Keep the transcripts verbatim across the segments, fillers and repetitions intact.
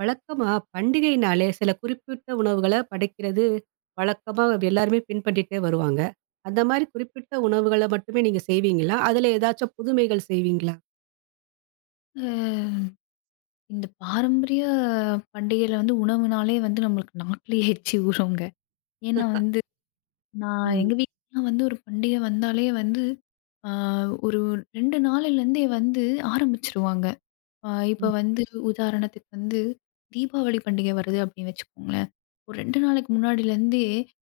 வழக்கமா பண்டிகைனாலே சில குறிப்பிட்ட உணவுகள படைக்கிறது வழக்கமா எல்லாருமே பின்பற்றிட்டே வருவாங்க. அந்த மாரி குறிப்பிட்ட உணவுகள மட்டுமே நீங்க செய்வீங்களா? அதுல ஏதாச்சும் புதுமைகள் செய்வீங்களா? அ இந்த பாரம்பரிய பண்டிகையில வந்து உணவுனாலே வந்து நம்மளுக்கு நாக்குலயே எச்சி ஊறுங்க. ஏன்னா வந்து நான் ம். எங்க வீட்லலாம் வந்து ஒரு பண்டிகை வந்தாலே வந்து, ஆ ஒரு இரண்டு நாள்லேருந்தே வந்து ஆரம்பிச்சுருவாங்க. ஆ இப்ப ம். வந்து உதாரணத்துக்கு வந்து தீபாவளி பண்டிகை வருது அப்படின்னு வச்சுக்கோங்களேன். ஒரு இரண்டு நாளைக்கு முன்னாடிலேருந்தே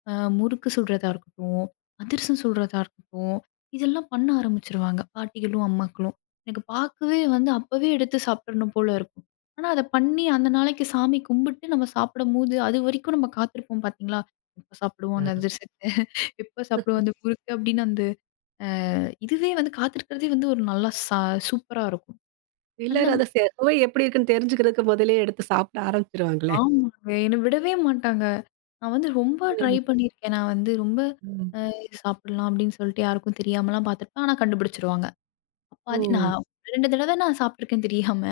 அ முறுக்கு சுடுறதா இருக்கட்டும், அதிரசம் சுடுறதா இருக்கட்டும், இதெல்லாம் பண்ண ஆரம்பிச்சுருவாங்க பாட்டிகளும், அம்மாக்களும். எனக்கு பார்க்கவே வந்து அப்பவே எடுத்து சாப்பிடணும் போல இருக்கும். ஆனா அத பண்ணி அந்த நாளைக்கு சாமி கும்பிட்டு நம்ம சாப்பிடும்போது, அதுவரைக்கும் நம்ம காத்திருப்போம் பார்த்தீங்களா? எப்ப சாப்பிடுவோம் அந்த ஆ. அதிரசத்த? எப்ப சாப்பிடுவோம் அந்த முறுக்கு? அப்படின்னு அந்த அ இதுவே வந்து காத்திருக்கிறதே வந்து ஒரு நல்லா ச சூப்பரா இருக்கும். அந்த சிலர் அத செ சுவை எப்படி இருக்குன்னு தெரிஞ்சுக்கிறதுக்கு முதலயே எடுத்து சாப்பிட ஆரம்பிச்சுருவாங்களே. ஆமாங்க. என்ன விடவே மாட்டாங்க. நான் வந்து ரொம்ப ட்ரை ம். பண்ணியிருக்கேன். நான் வந்து ரொம்ப ம். அ சாப்பிடலாம் அப்படின்னு சொல்லிட்டு யாருக்கும் தெரியாமலாம் பார்த்துருப்பேன். ஆனா கண்டுபிடிச்சுருவாங்க. அப்ப ஓ! அது நான் இரண்டு தடவ நான் சாப்பிட்டுருக்கேன் தெரியாம.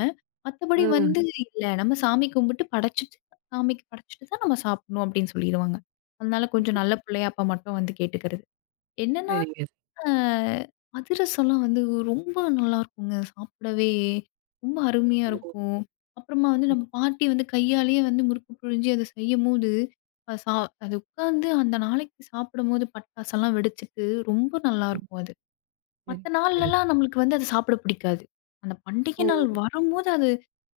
மத்தபடி வந்து ஆ. இல்ல நம்ம சாமி கும்பிட்டு படைச்சுட்டு, சாமிக்கு படைச்சுட்டு தான் நம்ம சாப்பிடணும் அப்படின்னு சொல்லிருவாங்க. அதனால ம், கொஞ்சம் நல்ல பிள்ளையா அப்ப மட்டும் வந்து கேட்டுக்கிறது. என்னன்னா சரிங்க. அ அதிரசம்லாம் வந்து ரொம்ப நல்லாருக்குங்க. சாப்பிடவே ரொம்ப அருமையா ஓ! இருக்கும். அப்புறமா வந்து சரி, நம்ம பாட்டி வந்து கையாலேயே வந்து முறுக்கு புழிஞ்சு அத செய்யும்போது, அ சா அது உட்காந்து அந்த நாளைக்கு சாப்பிடும்போது பட்டாசெல்லாம் வெடிச்சுட்டு ரொம்ப ம். நல்லாருக்கும் அது. சரி, மத்த சரி. நாள்லலாம் நம்மளுக்கு வந்து அது சாப்பிட பிடிக்காது. அந்த பண்டிகை ஓ! நாள் வரும்போது அது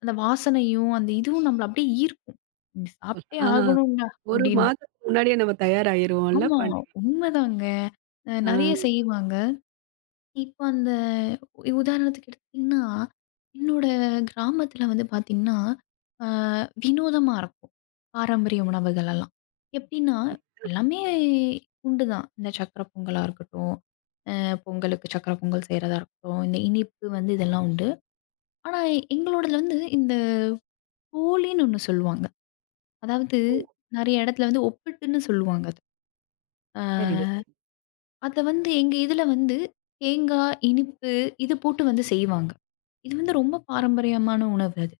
அந்த வாசனையும், அந்த இதுவும் நம்மள அப்படியே ஈர்க்கும். "இது சாப்பிட்டே ஆ. ஆகணும்டா" ஒரு அப்படின்னு. மாதத்துக்கு முன்னாடியே நம்ம தயாராகிருவோம்ல ஆமா, பண்டிகை. உண்மதாங்க. அ ஆ. நெறைய செய்வாங்க. இப்ப அந்த உதாரணத்துக்கு எடுத்தீங்கன்னா, என்னோட கிராமத்தில வந்து பார்த்தீங்கன்னா, அ வினோதமா இருக்கும். பாரம்பரிய உணவுகள் எல்லாம். எப்படின்னா, எல்லாமே உண்டு தான். இந்த சர்க்கரை பொங்கலா இருக்கட்டும், அ பொங்கலுக்கு சர்க்கரை பொங்கல் செய்றதா இருக்கட்டும், இந்த இனிப்பு வந்து இதெல்லாம் உண்டு. ஆனா எங்களோடதுல வந்து இந்த போலின்னு ஒண்ணு சொல்லுவாங்க. அதாவது ஓ! நெறைய இடத்துல வந்து ஒப்பிட்டுன்னு சொல்லுவாங்க அது. சரிங்க, அ சரிங்க. அத வந்து எங்க இதுல வந்து தேங்காய், இனிப்பு இது போட்டு வந்து செய்வாங்க. இது வந்து ரொம்ப பாரம்பரியமான உணவு அது.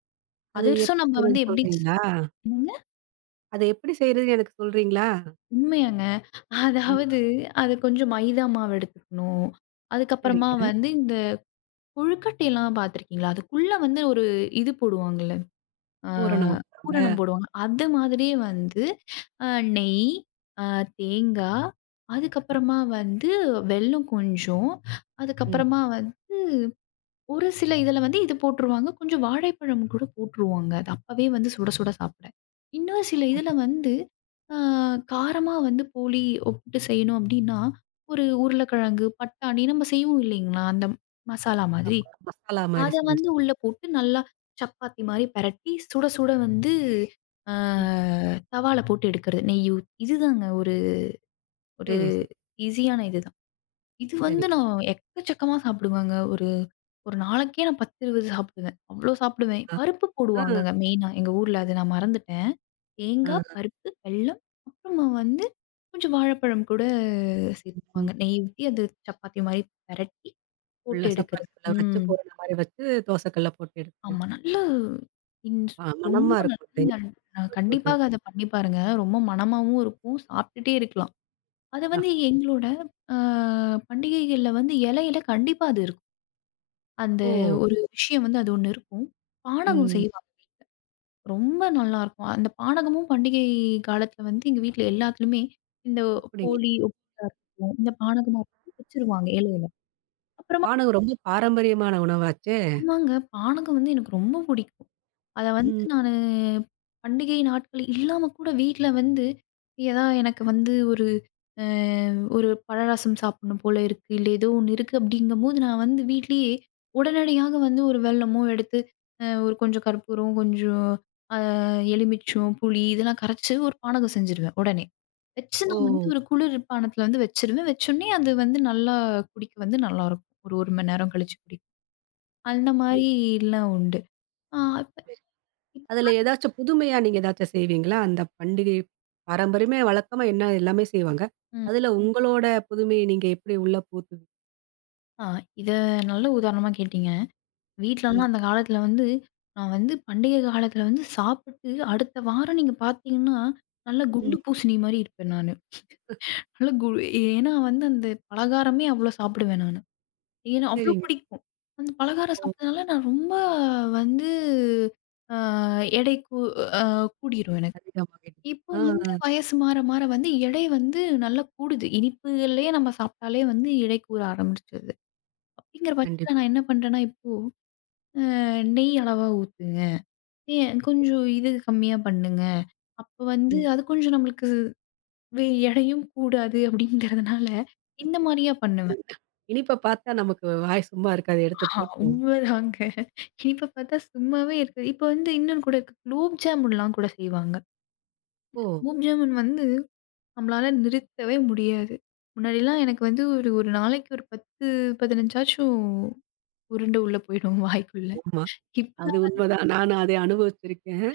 அது அதிரசம் எப்படி நம்ம வந்து செய்றதுன்னு எப்படி ஸ் சொல்றீங்களா? என்னங்க? அத எப்படி செய்றதுன்னு எனக்கு சொல்றீங்களா? உண்மையாங்க. ஆ அதாவது அது கொஞ்சம் மைதா மாவு எடுத்துக்கணும். அதுக்கப்புறமா சரிங்க. வந்து இந்த கொழுக்கட்டைலாம் பார்த்துருக்கீங்களா? அதுக்குள்ள வந்து ஒரு இது போடுவாங்கல்ல. ஆ பூரண ஊத்துறாங்க. பூரணம் போடுவாங்க. அது மாதிரியே வந்து அ நெய், அ தேங்காய், அதுக்கப்புறமா வந்து வெல்லம் கொஞ்சம், ம். அதுக்கப்புறமா ஒரு சில இதில வந்து இது போட்டுருவாங்க. கொஞ்சம் வாழைப்பழம் கூட போட்டுருவாங்க. அது அப்பவே வந்து சுட சுட சாப்பிட. இன்னும் சில இதில ஆமா. வந்து ஆ காரமா வந்து போலி ஒப்பிட்டு செய்யணும் அப்டின்னா, ஒரு உருளைக்கிழங்கு, பட்டாணி நம்ம செய்வோம் இல்லைங்களா? அந்த மசாலா மாதிரி. ஆமா. மசாலா மாரி அத செஞ்சு. வந்து உள்ள போட்டு நல்லா சப்பாத்தி மாரி பெரட்டி சுட சுட வந்து ஆ ம். தவால போட்டு எடுக்கிறது. நெய் ஊத் இதுதாங்க ஒரு ஒரு சரி, சரி, ஈஸியான இதுதான். இது சரி. வந்து நான் எக்கச்சக்கமா சாப்பிடுவேங்க. ஒரு ஒரு நாளைக்கே நான் பத்து, இருபது சாப்பிடுவேன். அவ்ளோ சாப்பிடுவேன். ஆ, பருப்பு ஆ, போடுவாங்கங்க மெயினா எங்க ஊர்ல அது நான் மறந்துட்டேன். ஆ. தேங்காய், பருப்பு, வெல்லம் அப்புறமா வந்து கொஞ்சம் வாழைப்பழம் கூட ம். சேர்த்துப்பாங்க. நெய் ஊத்தி அது சப்பாத்தி மாரி பெரட்டி போட்டு ஃபுல்லா எடுக்கிறது. சப்பாத்திக்குள்ள வச்சு ம். பூரண மாரி வச்சு தோசைக்கல்ல போட்டு எடுத்து ஆமா. நல்ல இன்ஸ் ஆ மணமா ரொம்ப நல்லா இருக்கும். அத நீங்க நீங்க அஹ், சொல்லும்போது. கண்டிப்பாக அத பண்ணி பாருங்க. ரொம்ப மணமாவும் இருக்கும். சாப்பிட்டுட்டே இருக்கலாம். அது ஆ. வந்து எங்களோட அ பண்டிகைகள்ல வந்து இலையில கண்டிப்பா அது இருக்கும். அந்த ஓ! ஒரு விஷயம் வந்து அது ஒண்ணு இருக்கும். பானகம் ம். செய்வாங்க. ரொம்ப நல்லாருக்கும். அந்த பானகமும் பண்டிகை காலத்துல வந்து எங்க வீட்ல எல்லாத்துலயுமே இந்த அப்படிங்களா? போலி உப்புட்டா இருக்கட்டும், இந்த பானகமா இருக்கட்டும் வச்சுருவாங்க இலையில. அப்புறமா பானகம் ரொம்ப பாரம்பரியமான உணவாச்சே. ஆமாங்க. பானகம் வந்து எனக்கு ரொம்ப பிடிக்கும். அத வந்து ம். நானு பண்டிகை நாட்கள் இல்லாம கூட வீட்ல வந்து, ஏதா எனக்கு வந்து ஒரு அ ஒரு பழரசம் சாப்பிடணும் போல இருக்கு, இல்ல ஏதோ ஒண்ணு இருக்கு அப்படிங்கும்போது, நான் வந்து வீட்லயே உடனடியாக வந்து ஒரு வெல்லமோ எடுத்து, அ ஒரு கொஞ்சம் கற்பூரம், கொஞ்சம் அ எலுமிச்சம், புளி இதெல்லாம் கரைச்சு ஒரு பானகம் செஞ்சுருவேன் உடனே. வச்சு நான் ஓ! ம். வந்து ஒரு குளிர் பானத்துல வந்து வச்சுருவேன். வச்சோனே அது வந்து நல்லா குடிக்க வந்து நல்லாருக்கும். ஒரு 1 மணி நேரம் கழிச்சு குடிக்க. அந்த சரி. மாரிலாம் உண்டு. ஆ அப்ப இப் அதுல ஏதாச்சும் புதுமையா நீங்க ஏதாச்சும் செய்வீங்களா? அந்த பண்டிகை பாரம்பரியமே வழக்கமா என்ன எல்லாமே செய்வாங்க. அதுல ம். உங்களோட புதுமைய நீங்க எப்படி உள்ள புகுத்து ஆ இத நல்ல உதாரணமா கேட்டீங்க. வீட்லலாம் ம், அந்த காலத்துல வந்து நான் வந்து பண்டிகை காலத்துல வந்து சாப்பிட்டு அடுத்த வாரம் நீங்க பார்த்தீங்கன்னா, நல்லா ம். குண்டு பூசணி மாரி இருப்பேன் நானு. நல்லா கு ஏன்னா வந்து அந்த பலகாரமே அவ்வளோ சாப்பிடுவேன் நானு. ஏன்னா அவ்வளோ சரிங்க. பிடிக்கும். அந்த பலகாரம் ஓ! சாப்பிட்டதுனால நான் ரொம்ப வந்து அ எடை கூ அ கூடிரும் எனக்கு. அதிகமாகிடும். இப்போ ஆ, ஆ. வந்து வயசு மாற மாற வந்து எடை வந்து நல்லா கூடுது. இனிப்புகள்லயே நம்ம சாப்பிட்டாலே வந்து எடை கூற ஆரம்பிச்சுருது. அப்படிங்கிற பட்சத்துல கண்டிப்பா. நான் என்ன பண்றேன்னா இப்போ அ நெய் அளவா ஊத்துங்க. ஏன் கொஞ்சம் இது கம்மியா பண்ணுங்க. அப்ப வந்து ம். அது கொஞ்சம் நம்மளுக்கு வே எடையும் கூடாது அப்படிங்கிறதுனால, இந்த மாரியா பண்ணுவேன். இனிப்ப பார்த்தா நமக்கு வாய் சும்மா இருக்காது. எடுத்து ஆ போட்டுருவோம். உண்மதாங்க. இனிப்ப பார்த்தா சும்மாவே இருக்காது. இப்ப வந்து இன்னொன்னு கூட இருக்கு. குலோப் ஜாமுன்லாம் கூட செய்வாங்க. ஓ! குலோப் ஜாமுன் வந்து நம்மளால நிறுத்தவே முடியாது. முன்னாடிலாம் எனக்கு வந்து ஒரு ஒரு நாளைக்கு ஒரு பத்து, பதினைந்தாச்சும் உருண்ட உள்ள போயிடும் வாய்க்குள்ள. ஆமா. அது இப்பலாம் உண்மதான். நானும் அதை அனுபவிச்சிருக்கேன்.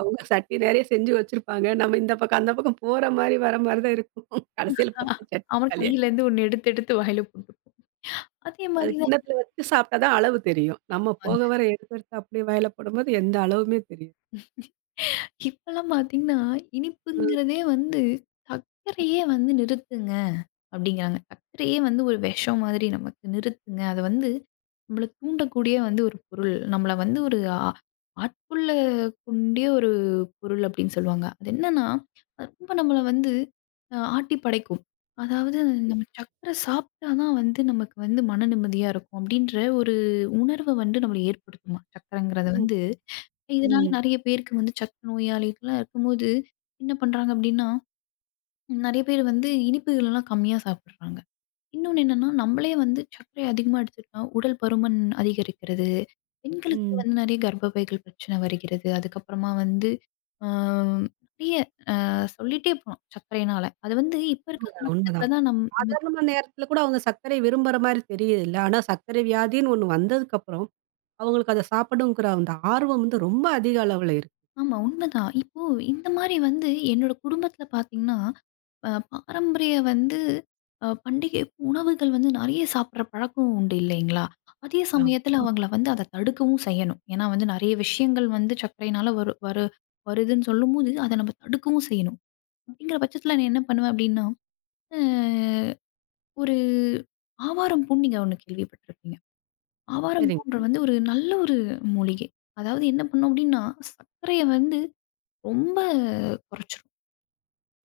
அவங்க சட்டி நெறைய செஞ்சு வச்சிருப்பாங்க. நம்ம இந்த பக்கம், அந்த பக்கம் போற மாரி, வர மாரி தான் இருக்கும். கடைசியில பார்த்தா சட்னி அவன் காலியா கையிலேருந்து ஒண்ணு எடுத்து எடுத்து வாயில போட்டு அதே அது மாரி கிண்ணத்துல வச்சு சாப்பிட்டா தான் அளவு தெரியும். நம்ம தான் போக வர எடுத்து, எடுத்து அப்படியே வாயில போடும்போது எந்த அளவுமே தெரியாது. இப்பல்லாம் பார்த்தீங்கன்னா, ம், இனிப்புங்கிறதே வந்து சர்க்கரையே வந்து நிறுத்துங்க அப்படிங்கிறாங்க. சர்க்கரையே வந்து ஒரு விஷம் மாதிரி நமக்கு. நிறுத்துங்க. அது வந்து நம்மள தூண்டக்கூடிய வந்து ஒரு பொருள். நம்மள வந்து ஒரு ஆ ஆட்கொள்ள கூடிய ஒரு பொருள் அப்படின்னு சொல்லுவாங்க. அது என்னன்னா, அது ரொம்ப நம்மள வந்து அ ஆட்டி படைக்கும். அதாவது நம்ம சர்க்கரை சாப்பிட்டா தான் வந்து நமக்கு வந்து மன நிம்மதியா இருக்கும் அப்படின்ற ஒரு உணர்வ வந்து நம்மள ஏற்படுத்துமாம். சர்க்கரைங்கிறது ம், வந்து இதனால ம். நெறைய பேருக்கு வந்து சக்க நோயாளிகள்லாம் இருக்கும்போது, என்ன பண்றாங்க அப்டின்னா, நெறைய பேர் வந்து இனிப்புகளெல்லாம் கம்மியா சாப்பிடுறாங்க. இன்னொன்னு என்னன்னா, நம்மளே வந்து சர்க்கரை அதிகமா எடுத்துக்கிட்டா உடல் பருமன் அதிகரிக்கிறது. பெண்களுக்கு ம். வந்து நெறைய கர்ப்பப்பைகள் பிரச்சனை வருகிறது. அதுக்கப்புறமா வந்து ஆ நெறைய அ சொல்லிட்டே போலாம் சர்க்கரையினால. அது வந்து இப்ப இருக்க உண்மதான், உண்மதான். காலகட்டத்தில தான் நம் நமக்கு சாதாரணமான நேரத்துல கூட அவங்க சர்க்கரை விரும்புற மாரி தெரியல. ஆனா சர்க்கரை வியாதின்னு ஒண்ணு வந்ததுக்கப்புறம், அவங்களுக்கு அத சாப்பிடணுங்கிற அந்த ஆர்வம் வந்து ரொம்ப அதிக அளவுல இருக்கு. ஆமா உண்மதான். இப்போ இந்த மாரி வந்து என்னோட குடும்பத்தில பார்த்தீங்கன்னா அ பாரம்பரிய வந்து அ பண்டிகை உணவுகள் வந்து நெறைய சாப்பிடுற பழக்கம் உண்டு இல்லைங்களா? அதே ஆமா. சமயத்தில ஆ. அவங்கள வந்து அத தடுக்கவும் செய்யணும். ஏன்னா வந்து நெறைய விஷயங்கள் வந்து சர்க்கரையினால வரு வரு வருதுன்னு சொல்லும்போது, அத நம்ம தடுக்கவும் செய்யணும். அப்படிங்கிற பட்சத்தில நான் என்ன பண்ணுவேன் அப்படின்னா, அ ஒரு ஆவாரம் பூ நீங்க ஒண்ணு கேள்விப்பட்டிருப்பீங்க. ஆவாரம் சரிங்க. பூன்ற வந்து ஒரு நல்ல ஒரு மூலிகை. அதாவது என்ன பண்ணும் அப்படின்னா, சர்க்கரைய வந்து ரொம்ப குறைச்சிரும்.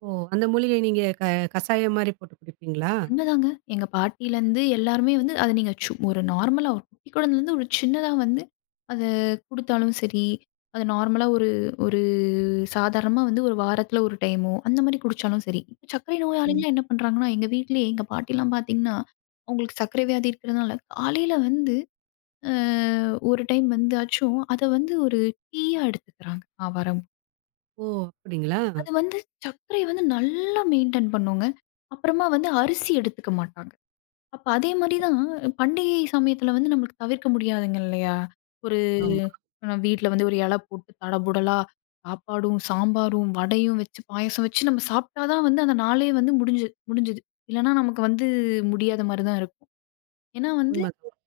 ஓ! அந்த மூலிகை நீங்க க கசாயம் மாரி போட்டு குடிப்பீங்களா? உண்மைதாங்க. எங்க பாட்டியிலருந்து எல்லாருமே வந்து அத நீங்க சு ஒரு நார்மலா ஒரு குட்டி குழந்தைலருந்து ஒரு சின்னதா வந்து அத குடுத்தாலும் சரி, அது நார்மலா ஒரு ஒரு சாதாரணமா வந்து ஒரு வாரத்துல ஒரு டைமோ, அந்த மாரி குடிச்சாலும் சரி. இப்ப சர்க்கரை ம். நோயாளிலாம் என்ன பண்றாங்கன்னா, எங்க வீட்லயே எங்க பாட்டிலாம் பார்த்தீங்கன்னா, அவங்களுக்கு சர்க்கரை வியாதி இருக்கிறதுனால காலையில வந்து அ ஒரு டைம் வந்து ஆச்சும் அத வந்து ஒரு டீயா எடுத்துக்கிறாங்க ஆவாரம். ஓ! அப்படிங்களா? அது வந்து சர்க்கரை வந்து நல்லா மெயின்டெயின் பண்ணுங்க. அப்புறமா வந்து அரிசி எடுத்துக்க மாட்டாங்க. அப்ப அதே மாரி தான் பண்டிகை சமயத்துல வந்து நம்மளுக்கு தவிர்க்க முடியாதுங்க இல்லையா? ஒரு ஆமா. நம்ம வீட்ல வந்து ஒரு இலை போட்டு தடபுடலா சாப்பாடும், சாம்பாரும், வடையும் வச்சு, பாயாசம் வச்சு நம்ம சாப்பிட்டா தான் வந்து அந்த நாளே வந்து முடிஞ்சு முடிஞ்சுது. இல்லன்னா நமக்கு வந்து முடியாத மாரி தான் இருக்கும். ஏன்னா வந்து உண்மதான்.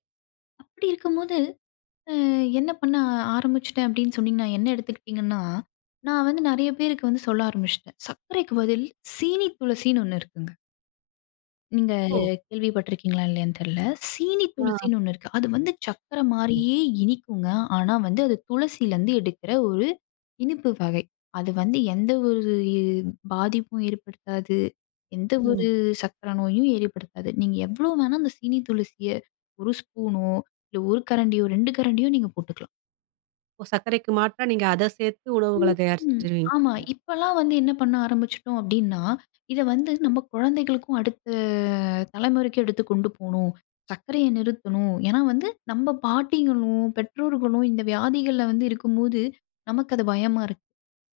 அப்படி இருக்கும்போது அ என்ன பண்ண ஆரம்பிச்சுட்டேன் அப்படின்னு சொன்னீங்கன்னா, என்ன எடுத்துக்கிட்டீங்கன்னா, நான் வந்து நெறைய பேருக்கு வந்து சொல்ல ஆரம்பிச்சுட்டேன். சர்க்கரைக்கு பதில் சீனி துளசின்னு ஒண்ணு இருக்குங்க. நீங்க ஓ! கேள்விப்பட்டிருக்கீங்களா இல்லையான்னு தெரியல. சீனி ஆ. துளசின்னு ஒண்ணு இருக்கு. அது வந்து சர்க்கரை சரிங்க. மாரியே இனிக்குங்க. ஆனா வந்து அது துளசியிலருந்து எடுக்கிற ஒரு இனிப்பு வகை. அது வந்து எந்த ஒரு பாதிப்பும் ஏற்படுத்தாது. எந்த ஒரு ம். சர்க்கரை நோயும் ஏற்படுத்தாது. நீங்க எவ்வளோ வேணா அந்த சீனி துளசிய ஒரு ஸ்பூனோ, இல்ல ஒரு கரண்டியோ, இரண்டு கரண்டியோ நீங்க போட்டுக்கலாம். ஓ! சர்க்கரைக்கு மாற்றா நீங்க அத சேர்த்து உணவுகள தயார் ம். செஞ்சுருவீங்க. ஆமா. அப்டின்னு. இப்பலாம் வந்து என்ன பண்ண ஆரம்பிச்சுட்டோம் அப்டின்னா, இத வந்து நம்ம குழந்தைகளுக்கும் அடுத்த தலைமுறைக்கும் எடுத்து கொண்டு போணும். சர்க்கரைய நிறுத்தணும். ஏன்னா வந்து நம்ம பாட்டிங்களும், பெற்றோர்களும் இந்த வியாதிகள்ல வந்து இருக்கும்போது, நமக்கு அது பயமா இருக்கு.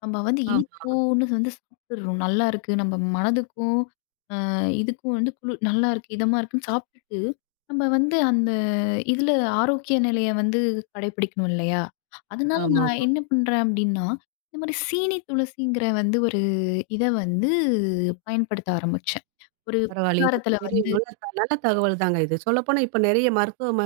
நம்ம வந்து ஆமா, இனிப்போன்னு வந்து சாப்பிட்டுறோம். நல்லா இருக்கு. நம்ம மனதுக்கும் இதுக்கும் வந்து குளு நல்லாருக்கு, இதமா இருக்குன்னு சாப்பிட்டுட்டு, நம்ம வந்து அந்த இதுல ஆரோக்கிய நிலைய வந்து கடைபிடிக்கணும் இல்லையா? அதனால நான் ஆமாமா. என்ன பண்றேன் அப்டின்னா, இந்த மாரி சீனி துளசிங்கிற வந்து ஒரு இத வந்து பயன்படுத்த ஆரம்பிச்சேன். ஒரு பரவாயில்ல. இது பலகாரத்துல பெரிய வந்து நல்ல த- நல்ல தகவல் தாங்க இது. சொல்லப்போனா இப்ப நெறைய மருத்துவ ம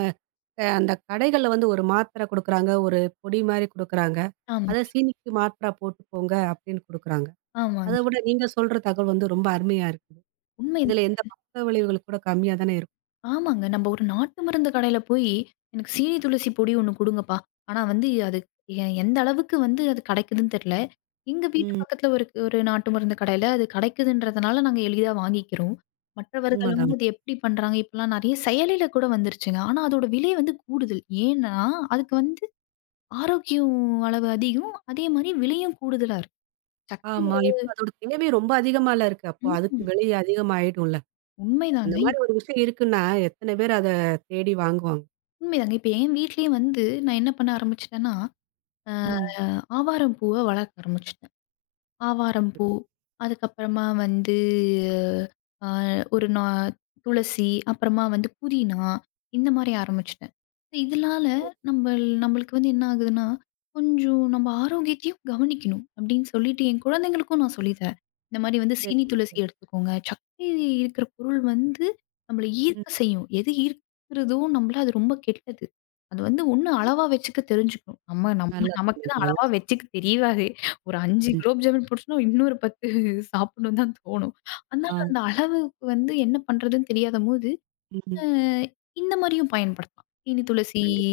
அ அந்த கடைகள்ல வந்து ஒரு மாத்திரை குடுக்குறாங்க. ஒரு பொடி மாரி குடுக்குறாங்க. ஆமா, அத சீனிக்கு மாத்திரா போட்டுக்கோங்க அப்படின்னு குடுக்குறாங்க. அத ஆமாங்க. விட நீங்க சொல்ற தகவல் வந்து ரொம்ப அருமையா இருக்குது. இதுல உண்மைதான். எந்த பக்க விளைவுகள் கூட கம்மியா தானே இருக்கும். ஆமாங்க. நம்ம ஒரு நாட்டு மருந்து கடையில போயி, "எனக்கு சீனி துளசி பொடி ஒண்ணு குடுங்கப்பா." ஆனா வந்து அது எ எந்த அளவுக்கு வந்து அது கெடைக்குதுன்னு தெர்ல. எங்க வீட்டு ம். பக்கத்துல ஒரு ஒரு நாட்டு மருந்து கடையில அது கெடைக்குதுன்றதுனால நாங்க எளிதா வாங்கிக்கிறோம். மற்றவர்கள் உண்மதான். வந்து அது எப்படி பண்றாங்க? இப்பலாம் நெறைய செயலில கூட வந்துருச்சுங்க. ஆனா அதோட விலை வந்து கூடுதல். ஏன்னா, அதுக்கு வந்து ஆரோக்கியம் அளவு அதிகம். அதே மாரி விலையும் கூடுதலா இருக்கு. சர்க்கரை ஆமா. இப்ப அதோட தேவை ரொம்ப அதிகமால இருக்கு. அப்போ அளவு அதுக்கு ம். விலை அதிகமாயிடும்ல. அந்த உண்மைதாங்க. மாரி இப் ஒரு விஷயம் இருக்குன்னா, எத்தன பேர் அத தேடி வாங்குவாங்க. உண்மைதாங்க. இப்ப என் வீட்லயே வந்து நான் என்ன பண்ண ஆரம்பிச்சுட்டேன்னா ம். ஆவாரம் பூவ வளர்க்க ஆரம்பிச்சுட்டேன். ஆவாரம் பூ, அதுக்கப்புறமா வந்து அ ஒரு நா துளசி, அப்புறமா வந்து புதினா, இந்த மாரி ஆரம்பிச்சுட்டேன். இதனால ஓ! நம்பள் நம்பளுக்கு வந்து என்ன ஆகுதுன்னா, கொஞ்சம் நம்ம ஆரோக்கியத்தையும் கவனிக்கணும் அப்படின்னு சொல்லிட்டு என் குழந்தைங்களுக்கும் நான் சொல்லி தரேன். இந்த மாரி வந்து சீனி சரிங்க, துளசி சரி. எடுத்துக்கோங்க. சர்க்கரை இருக்கிற பொருள் வந்து நம்மள ம். ஈர்க்க செய்யும். எது ஈர்க்கிறதோ நம்மள அது ரொம்ப கெட்டது. அது வந்து ஒண்ணு அளவா வச்சுக்க தெரிஞ்சுக்கணும். நம்ம நம்ம நல்லா நமக்கு சொன்னீங்க, தான் நல்லா அளவா வச்சுக்க தெரியவாது. ஒரு ஐந்து சொன்னீங்க. குலோப் ஜாமுன் போட்டுச்சுன்னா, இன்னொரு பத்து சாப்பிடணும்னு தான் தோணும். ஆ. அதனால அந்த அளவுக்கு வந்து என்ன பண்றதுன்னு தெரியாதபோது, அ ம். இந்த மாரியும் பயன்படுத்தலாம். சீனி துளசி கண்டிப்பா.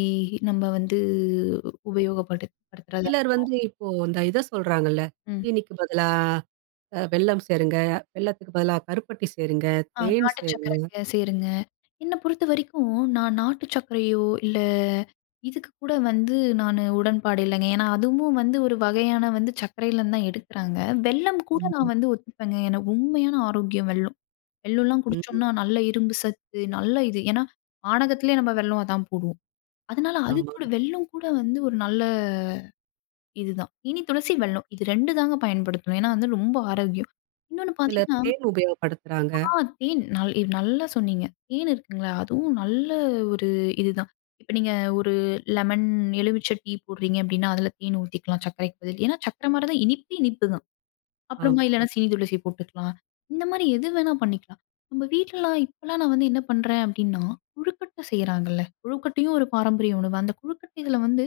நம்ம வந்து உபயோகப்படு படுத்துறதா சிலர் வந்து இப்போ இந்த இத சொல்றாங்கல்ல. ம். சீனிக்கு பதிலா அ வெல்லம் சேருங்க. வெல்லத்துக்கு பதிலா கருப்பட்டி சேருங்க. ஆ தேன் நாட்டு சேருங்க. சர்க்கரைய சேருங்க. என்ன பொறுத்த வரைக்கும் நான் நாட்டு சர்க்கரையோ, இல்ல இதுக்கு கூட வந்து நானு உடன்பாடு இல்லைங்க. ஏன்னா அதுவும் வந்து ஒரு வகையான வந்து சர்க்கரையிலருந்து தான் எடுக்குறாங்க. வெல்லம் கூட நான் ம். வந்து ஒத்துப்பேங்க. எனக்கு உண்மையான ஆரோக்கியம் வெல்லம். வெல்லம்லாம் ம். குடிச்சோம்னா, நல்ல இரும்பு சத்து, நல்ல இது. ஏன்னா, பானகத்திலேயே நம்ம வெல்லம் அதான் போடுவோம். அதனால அது ஆமா. கூட வெல்லம் கூட வந்து ஒரு நல்ல இதுதான். இனி துளசி, வெல்லம் இது இரண்டு தாங்க பயன்படுத்தணும். ஏன்னா வந்து ரொம்ப ஆரோக்கியம். இன்னொன்னு சில பார்த்தீங்கன்னா, தேன் உபயோகப்படுத்துறாங்க. ஆ தேன் நல் இது நல்லா சொன்னீங்க. தேன் இருக்குங்களா, அதுவும் நல்ல ஒரு இதுதான். இப்ப நீங்க ஒரு லெமன், எலுமிச்சை டீ போடுறீங்க அப்படின்னா, அதில தேன் ஊத்திக்கலாம் சர்க்கரைக்கு பதில். ஏன்னா, சர்க்கரை மாரி தான் இனிப்பு, இனிப்பு தான். அப்புறமா ஆமா. இல்லன்னா சீனி துளசி போட்டுக்கலாம். இந்த மாரி எது வேணா பண்ணிக்கலாம். நம்ம வீட்லலாம் இப்பலாம் நான் வந்து என்ன பண்றேன் அப்டின்னா, கொழுக்கட்டை செய்றாங்கல்ல. கொழுக்கட்டையும் ஒரு பாரம்பரிய உணவு. அந்த கொழுக்கட்டையில வந்து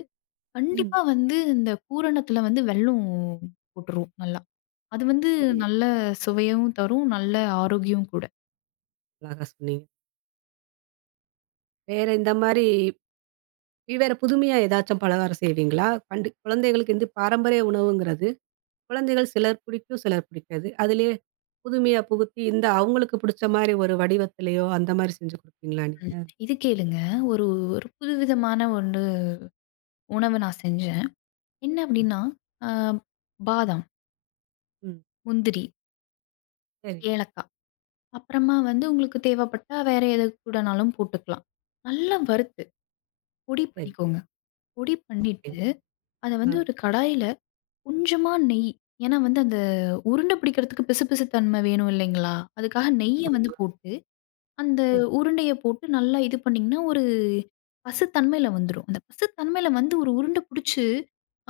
ம். கண்டிப்பா வந்து இந்த பூரணத்தில வந்து வெல்லம் போட்டுருவோம் நல்லா. அது வந்து சரி. நல்ல சுவையும் தரும், நல்ல ஆரோக்கியம் கூட. அழகா சொன்னீங்க. வேற இந்த மாரி வேற புதுமையா ஏதாச்சும் பலகாரம் செய்வீங்களா? பண்டு குழந்தைகளுக்கு இந்த பாரம்பரிய உணவுங்கிறது, குழந்தைகள் சிலர் பிடிக்கும், சிலர் பிடிக்காது. அதிலயே புதுமையா புகுத்தி இந்த அவங்களுக்கு பிடிச்ச மாரி ஒரு வடிவத்திலயோ அந்த மாரி செஞ்சு குடுப்பீங்களா ம். நீங்க? இது கேளுங்க, ஒரு ஒரு புதுவிதமான ஒண்ணு உணவு நான் செஞ்சேன். என்ன அப்டின்னா, அ பாதாம், ம். முந்திரி, சரி, ஏலக்காய் அப்புறமா வந்து உங்களுக்கு தேவைப்பட்டா வேற எது கூடனாலும் போட்டுக்கலாம். நல்லா வறுத்து பொடி சரி. பண்ணிக்கோங்க. பொடி பண்ணிட்டு, அப்டிங்களா? அத வந்து ஆ. ஒரு கடாயில கொஞ்சமா நெய். ஏன்னா வந்து அந்த உருண்டை பிடிக்கிறதுக்கு பிசுபிசு தன்மை வேணும் இல்லைங்களா? அதுக்காக நெய்ய வந்து ஆமாமா. போட்டு, அந்த சரி. உருண்டைய போட்டு நல்லா இது பண்ணீங்கன்னா, ஒரு பசத்தன்மையில வந்துரும். அந்த பசத்தன்மையில வந்து ஒரு உருண்ட புடிச்சு,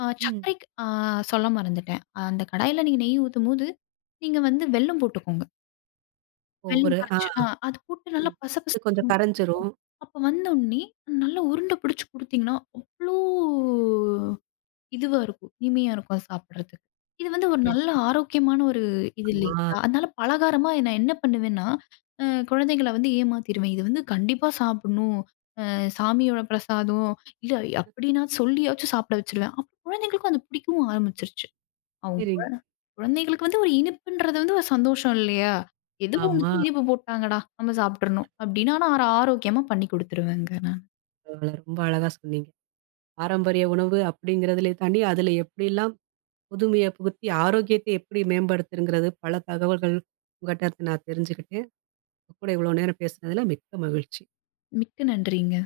அ ம். சர்க்கரைக்கு அ சொல்ல மறந்துட்டேன். அந்த கடாயில நீங்க நெய் ஊத்தும்போது, நீங்க வந்து வெல்லம் போட்டுக்கோங்க. வெல்லம் ஒவ்வொரு கரைச்சு ஆ. அ அது போட்டு நல்லா ம். பச அது கொஞ்சம் பசன்னு கரைஞ்சிரும். அப்ப வந்தோன்னே, நல்லா உருண்டை பிடிச்சு குடுத்தீங்கன்னா, அவ்ளோ இதுவா இருக்கும். இனிமையா இருக்கும் அது சாப்பிடுறதுக்கு. இது வந்து ஒரு சரி. நல்ல ஆரோக்கியமான ஒரு இது ஆமா. இல்லைங்களா? அதனால பலகாரமா நான் என்ன பண்ணுவேன்னா, அ குழந்தைகள வந்து ஏமாத்திருவேன். இது வந்து கண்டிப்பா சாப்பிடணும். அ சாமியோட பிரசாதம். இல்ல அப்படின்னா சொல்லியாச்சும் சாப்பிட வச்சுருவேன். அப்ப குழந்தைகளுக்கும் அது பிடிக்கவும் ஆரம்பிச்சுருச்சு. அவங்க குழ சரிங்க. குழந்தைகளுக்கு வந்து ஒரு இனிப்புன்றது வந்து ஒரு சந்தோஷம் இல்லையா? ஏதோ ஆமா. ஒண்ணுக்கு இனிப்பு போட்டாங்கடா, நம்ம சாப்பிட்டுறணும் அப்படின்னு. ஆனா ஆரோக்கியமா பண்ணி குடுத்துருவேங்க. பரவால்ல. ரொம்ப அழகா சொன்னீங்க. பாரம்பரிய உணவு அப்படிங்கிறதிலே தாண்டி, அதில எப்படிலாம் புதுமைய புகுத்தி ஆரோக்கியத்தை எப்படி மேம்படுத்துங்கிறது பல தகவல்கள் உங்கட்ட இருந்து நான் தெரிஞ்சுக்கிட்டேன். உங்க கூட இவ்வளோ நேரம் பேசினதில மிக்க மகிழ்ச்சி. மிக்க நன்றிங்க.